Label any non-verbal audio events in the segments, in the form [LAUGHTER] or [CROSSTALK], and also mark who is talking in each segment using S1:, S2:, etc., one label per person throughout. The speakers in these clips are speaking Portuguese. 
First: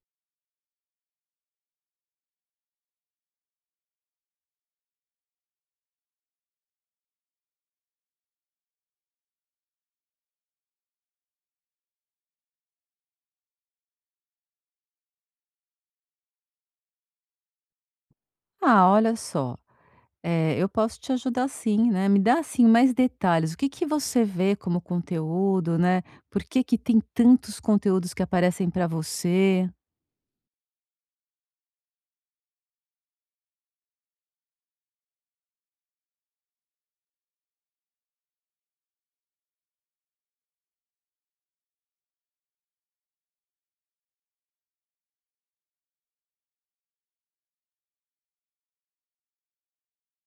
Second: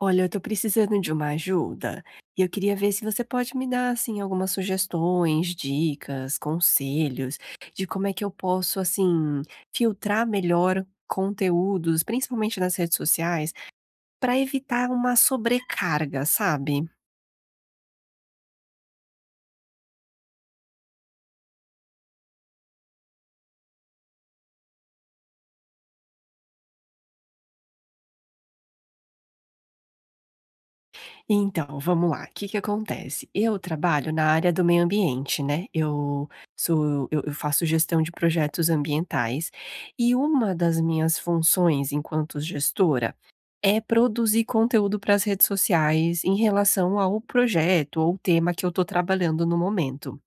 S1: Olha, eu tô precisando de uma ajuda e eu queria ver se você pode me dar, assim, algumas sugestões, dicas, conselhos de como é que eu posso, assim, filtrar melhor conteúdos, principalmente nas redes sociais, para evitar uma sobrecarga, sabe?
S2: Ah, olha só, eu posso te ajudar sim, né. Me dá, assim, mais detalhes, o que que você vê como conteúdo, né, por que que tem tantos conteúdos que aparecem para você?
S1: Então, vamos lá. O que que acontece? Eu trabalho na área do meio ambiente, né? Eu faço gestão de projetos ambientais e uma das minhas funções enquanto gestora é produzir conteúdo para as redes sociais em relação ao projeto ou tema que eu estou trabalhando no momento.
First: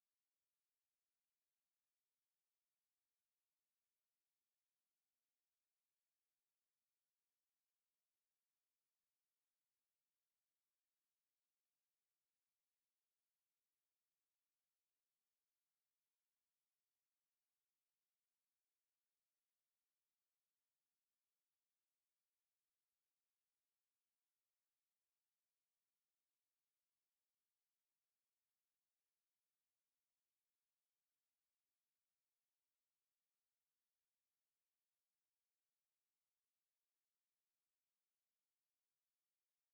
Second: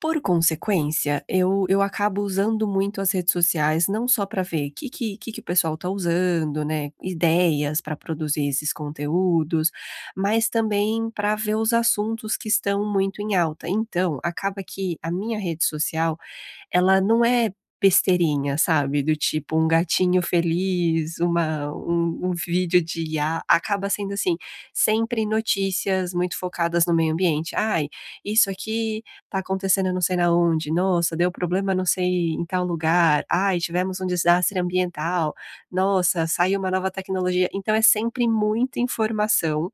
S1: Por consequência, eu acabo usando muito as redes sociais, não só para ver o que o pessoal está usando, né, ideias para produzir esses conteúdos, mas também para ver os assuntos que estão muito em alta. Então, acaba que a minha rede social ela não é besteirinha, sabe, do tipo um gatinho feliz, uma um um vídeo de IA, acaba sendo, assim, sempre notícias muito focadas no meio ambiente. "Ai, isso aqui tá acontecendo não sei na onde. Nossa, deu problema não sei em tal lugar. Ai, tivemos um desastre ambiental. Nossa, saiu uma nova tecnologia". Então é sempre muita informação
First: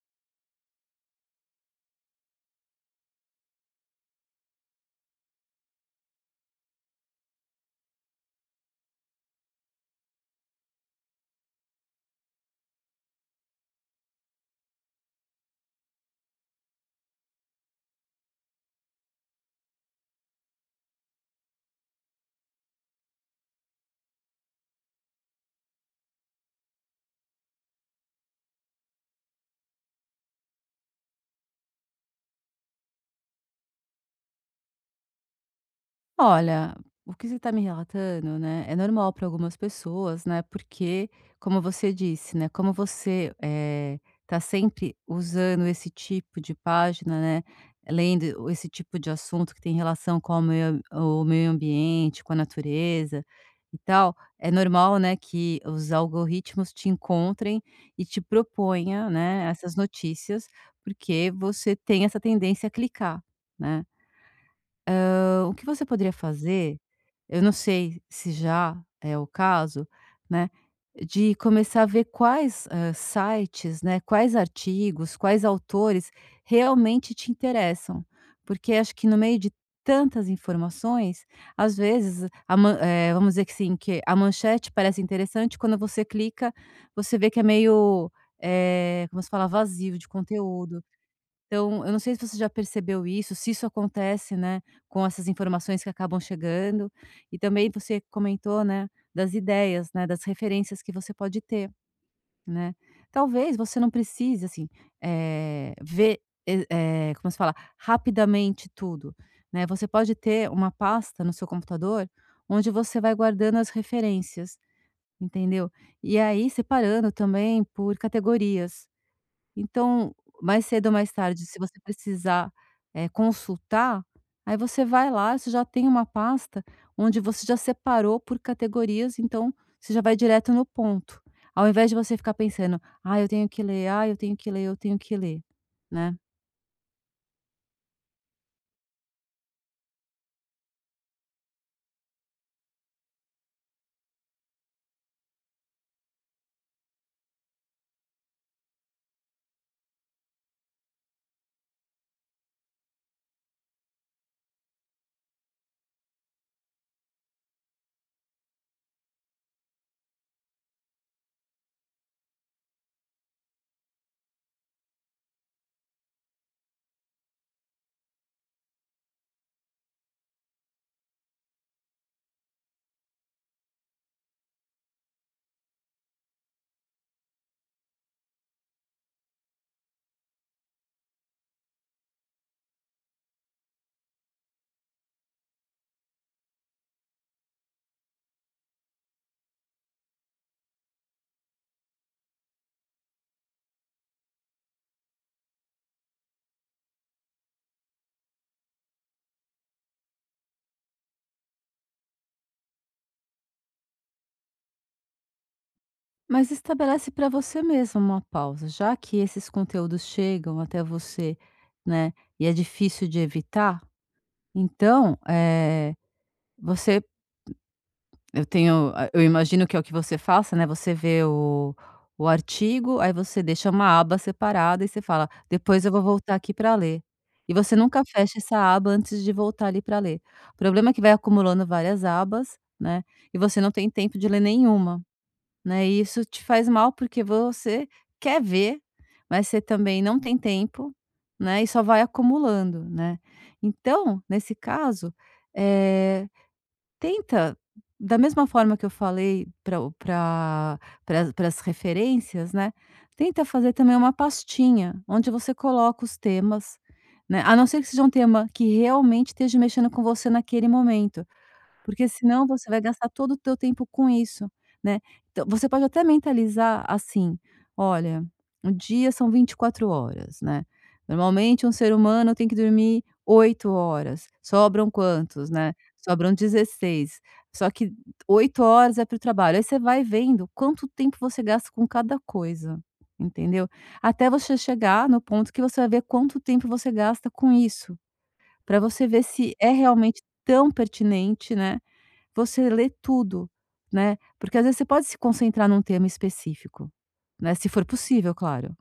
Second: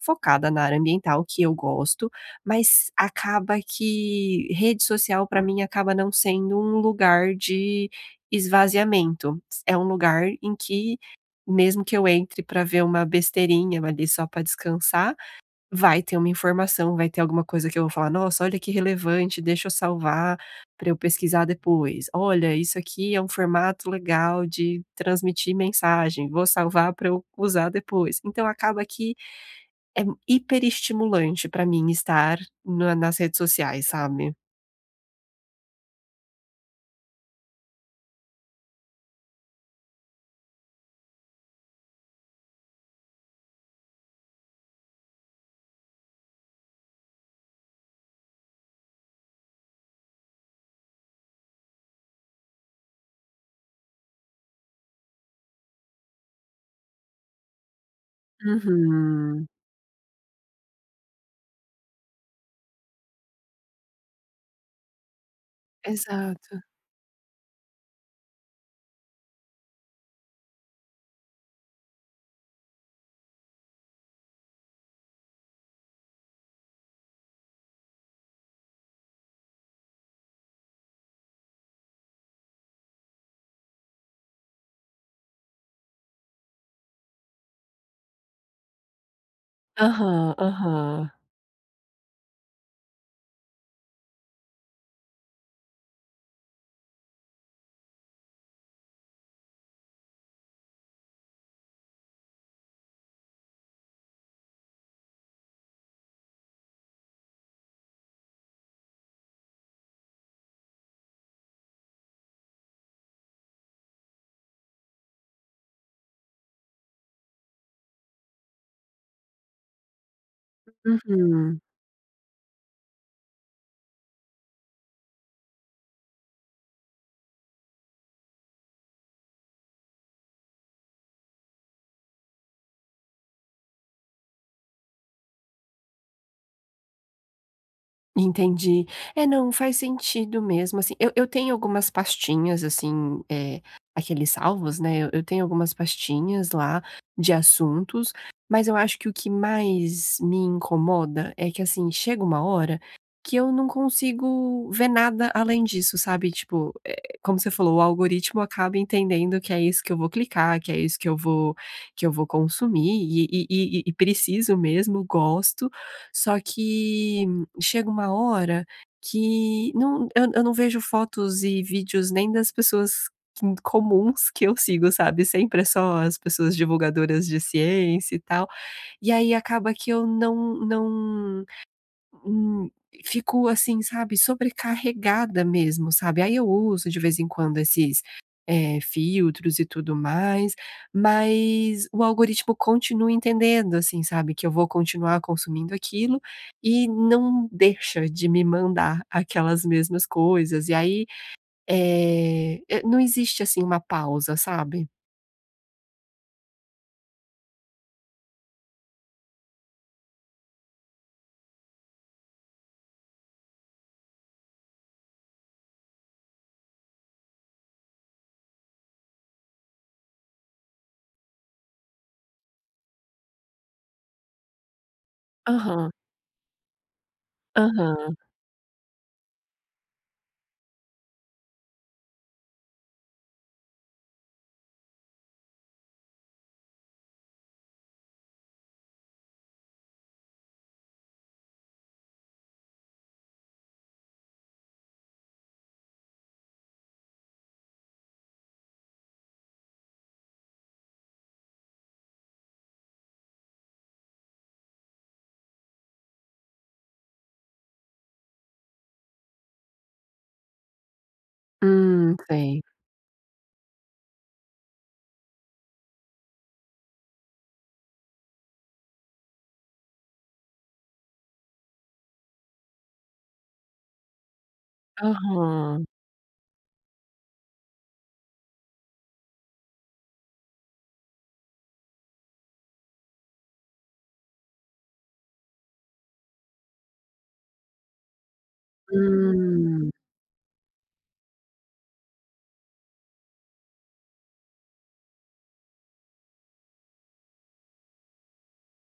S1: focada na área ambiental, que eu gosto, mas acaba que rede social para mim acaba não sendo um lugar de esvaziamento. É um lugar em que, mesmo que eu entre para ver uma besteirinha ali só para descansar, vai ter uma informação, vai ter alguma coisa que eu vou falar: "Nossa, olha que relevante, deixa eu salvar para eu pesquisar depois. Olha, isso aqui é um formato legal de transmitir mensagem, vou salvar para eu usar depois". Então acaba que é hiperestimulante pra mim estar na nas redes sociais, sabe?
S2: Olha, o que você está me relatando, né, é normal para algumas pessoas, né, porque, como você disse, né, como você está sempre usando esse tipo de página, né, lendo esse tipo de assunto que tem relação com o meio ambiente, com a natureza e tal, é normal, né, que os algoritmos te encontrem e te proponha,
S1: Uhum.
S2: né, essas notícias, porque você tem essa tendência a clicar, né? O que você poderia
S1: Exato.
S2: fazer, eu não sei se já é o caso, né, de começar a ver quais, sites, né, quais artigos, quais autores realmente te interessam. Porque acho que no meio de tantas informações, às vezes, vamos dizer que sim, que a manchete parece interessante, quando você clica, você vê que é meio, como se fala? Vazio de
S1: Aham,
S2: conteúdo.
S1: aham.
S2: Então, eu não sei se você já percebeu isso, se isso acontece, né, com essas informações que acabam chegando, e também você comentou, né, das ideias, né, das referências que você pode ter, né. Talvez você não precise, assim, ver, como se fala? Rapidamente tudo, né. Você pode ter uma pasta no seu computador, onde você vai guardando as referências, entendeu. E aí separando também por categorias. Então, mais cedo ou mais tarde, se
S1: Uhum.
S2: você precisar, consultar, aí você vai lá, você já tem uma pasta onde você já separou por categorias, então você já vai direto no ponto. Ao invés de você ficar pensando: "Ah, eu tenho que ler, ah, eu tenho que ler, eu tenho que ler", né.
S1: Entendi. É, não, faz sentido mesmo, assim, eu tenho algumas pastinhas, assim, aqueles salvos, né, eu tenho algumas pastinhas lá de assuntos, mas eu acho que o que mais me incomoda é que, assim, chega uma hora que eu não consigo ver nada além disso, sabe, tipo, como você falou, o algoritmo acaba entendendo que é isso que eu vou clicar, que é isso que eu vou consumir e preciso mesmo, gosto, só que chega uma hora que não eu não vejo fotos e vídeos nem das pessoas que comuns que eu sigo, sabe, sempre é só as pessoas divulgadoras de ciência e tal, e aí acaba que eu não Hum, fico assim, sabe, sobrecarregada mesmo, sabe. Aí eu uso de vez em quando esses, filtros e tudo mais, mas o algoritmo continua entendendo, assim, sabe, que eu vou continuar consumindo aquilo e não deixa de me mandar aquelas mesmas coisas. E aí, e não existe, assim, uma pausa, sabe.
S2: Mas estabelece para você mesmo uma pausa, já que esses conteúdos chegam até você, né, e é difícil de evitar, então, eh, você Eu tenho a eu imagino que é o que você faça, né, você vê o artigo, aí você deixa uma aba separada e você fala: "Depois
S1: Aham,
S2: eu vou voltar aqui para ler". E você nunca
S1: aham.
S2: fecha essa aba antes de voltar ali para ler. O problema é que vai acumulando várias abas, né, e você não tem tempo de ler nenhuma, né, e isso te faz mal, porque você quer ver, mas você também não tem tempo, né, e só vai acumulando, né. Então, nesse caso, eh Tenta, da mesma forma que eu falei pra o para as referências, né, tenta fazer também uma pastinha onde você coloca os temas, né, a não ser que seja um tema que realmente esteja mexendo com você naquele momento. Porque senão
S1: Sei.
S2: você vai gastar todo o teu tempo com isso, né. Então você pode até mentalizar assim: "Olha, o dia são 24 horas, né. Normalmente um ser humano tem que dormir 8 horas, sobram quantos, né?
S1: Aham.
S2: Sobram 16. Só que 8 horas é para o trabalho". Aí você vai vendo quanto tempo você gasta com cada coisa, entendeu? Até você chegar no ponto que você vai ver quanto tempo você gasta com isso, para você ver se é
S1: Hum.
S2: realmente tão pertinente, né, você lê tudo, né, porque às vezes você pode se concentrar num tema específico, né, se for possível, claro.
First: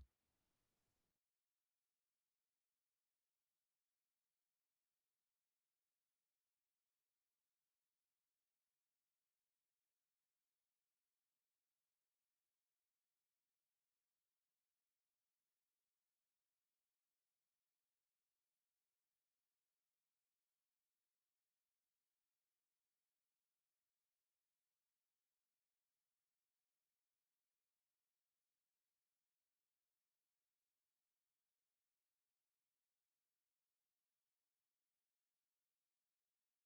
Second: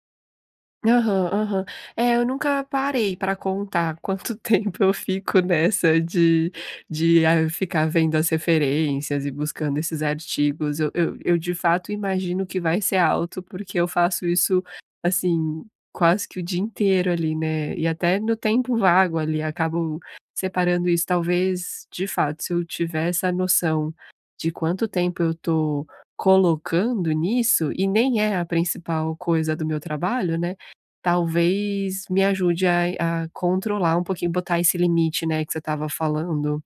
S1: Aham, aham. É, eu nunca parei pra contar quanto [LAUGHS] tempo eu fico nessa de ficar vendo as referências e buscando esses artigos. Eu de fato imagino que vai ser alto, porque eu faço isso, assim, quase que o dia inteiro ali, né, e até no tempo vago ali, acabo separando isso. Talvez, de fato, se eu tiver essa noção de quanto tempo eu tô colocando nisso, e nem é a principal coisa do meu trabalho, né. Talvez me ajude a controlar um pouquinho, botar esse limite, né, que você estava falando.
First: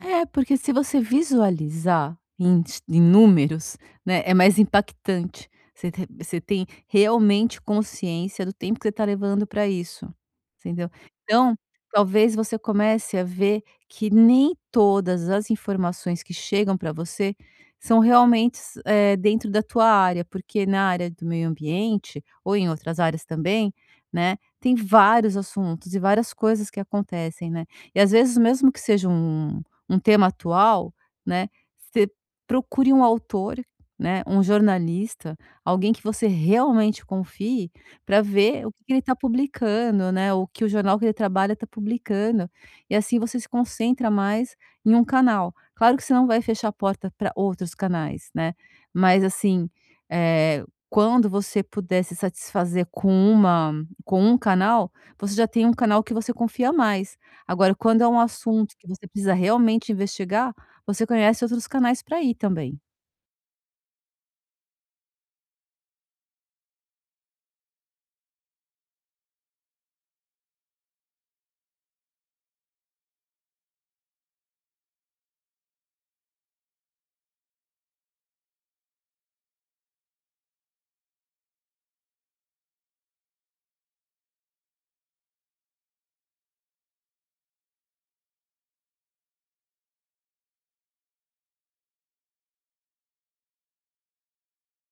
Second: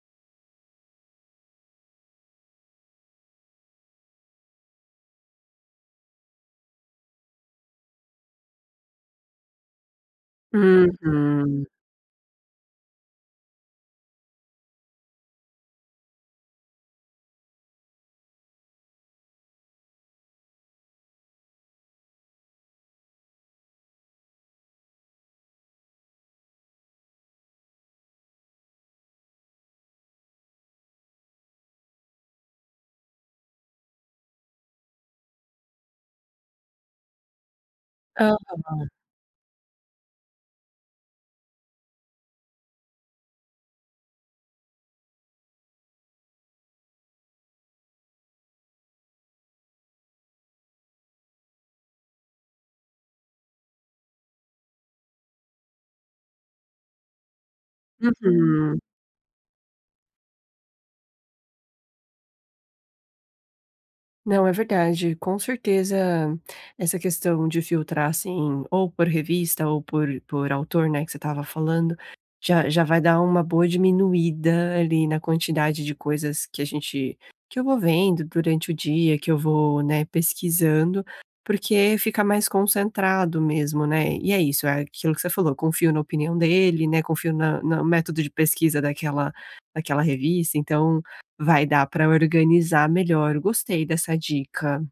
S2: É, porque se você visualizar em s em números, né, é mais impactante. Você tem realmente consciência do tempo que você está levando para isso. Você entendeu. Então,
S1: Uhum.
S2: talvez você comece a ver que nem todas as informações que chegam para você são realmentes, dentro da tua área, porque na área do meio ambiente ou em outras áreas também, né, tem vários assuntos e várias coisas que acontecem, né. E às vezes mesmo que seja um tema atual, né, você procure um autor, né, um jornalista, alguém que você realmente confie, para
S1: Hã.
S2: ver o que que ele está publicando, né, o que o jornal que ele trabalha está publicando, e assim você se concentra mais em um canal. Claro que você não vai fechar a porta para outros canais, né, mas assim, eh, quando você puder se satisfazer com uma com um canal, você já tem um canal que você confia mais. Agora, quando é um assunto
S1: Uhum.
S2: que você precisa realmente investigar, você conhece outros canais para ir também.
S1: Não, é verdade. Com certeza, essa questão de filtrar, assim, ou por revista ou por autor, né, que você estava falando, já vai dar uma boa diminuída ali na quantidade de coisas que a gente que eu vou vendo durante o dia, que eu vou, né, pesquisando, porque fica mais concentrado mesmo, né. E é isso, é aquilo que você falou, confio na opinião dele, né, confio na na método de pesquisa daquela revista, então vai dar para organizar melhor, gostei dessa dica.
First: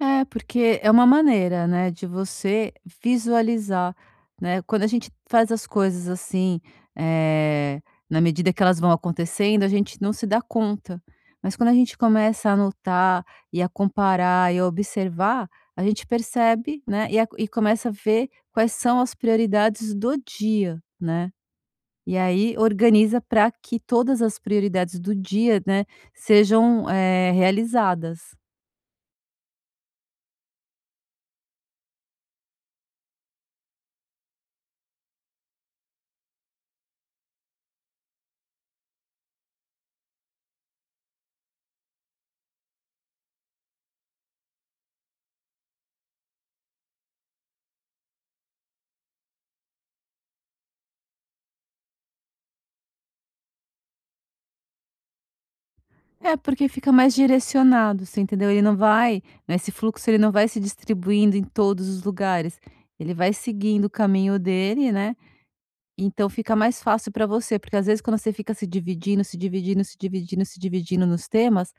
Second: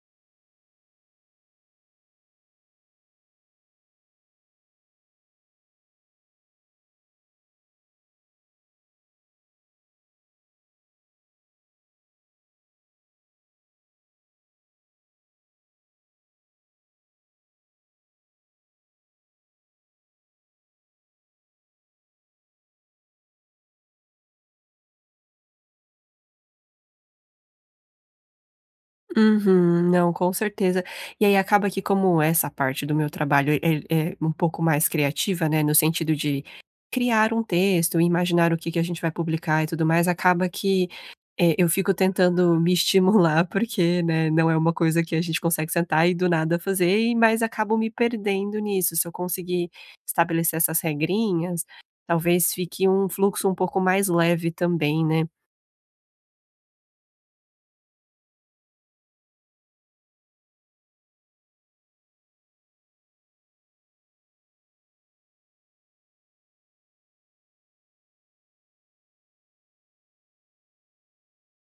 S2: É, porque é uma maneira, né, de você visualizar, né? Quando a gente faz as coisas assim, eh, na medida que elas vão acontecendo, a gente não se dá conta. Mas quando a gente começa a anotar e a comparar e a observar, a gente percebe, né, e começa a ver quais são as prioridades do dia, né? E aí organiza para que todas as prioridades do dia, né, sejam, realizadas.
S1: Uhum, não, com certeza. E aí acaba que como essa parte do meu trabalho é um pouco mais criativa, né, no sentido de criar um texto, imaginar o que que a gente vai publicar e tudo mais, acaba que, eu fico tentando me [LAUGHS] estimular, porque, né, não é uma coisa que a gente consegue sentar e do nada fazer e mas acabo me perdendo nisso. Se eu conseguir estabelecer essas regrinhas, talvez fique um fluxo um pouco mais leve também, né.
S2: É, porque fica mais direcionado, você entendeu? Ele não vai né, esse fluxo ele não vai se distribuindo em todos os lugares, ele vai seguindo o caminho dele, né, então fica mais fácil para você, porque às vezes quando você fica se dividindo, se dividindo, se dividindo, se dividindo nos temas,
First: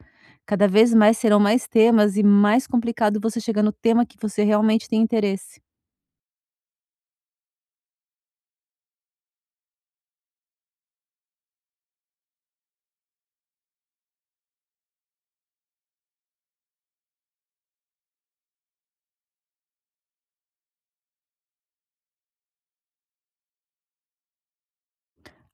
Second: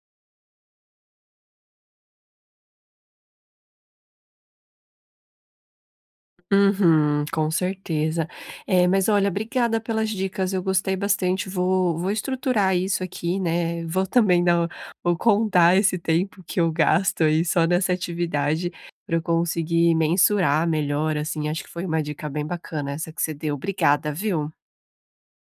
S2: cada vez mais serão mais temas e mais complicado você chegar no tema que você realmente tem interesse.
S1: Uhum, com certeza. Mas olha, obrigada pelas dicas, eu gostei bastante, vou estruturar isso aqui, né, vou também dar vou contar esse tempo que eu gasto aí só nessa atividade, para eu conseguir mensurar melhor, assim, acho que foi uma dica bem bacana essa que você deu. Obrigada, viu?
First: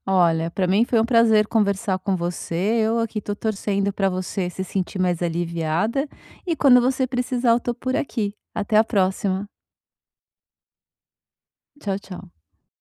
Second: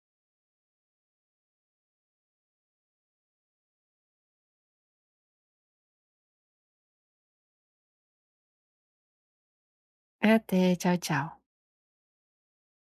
S2: Olha, para mim foi um prazer conversar com você. Eu aqui tô torcendo para você se sentir mais aliviada e quando você precisar, eu tô por aqui. Até a próxima.
S1: Até, tchau, tchau.
S2: Tchau, tchau.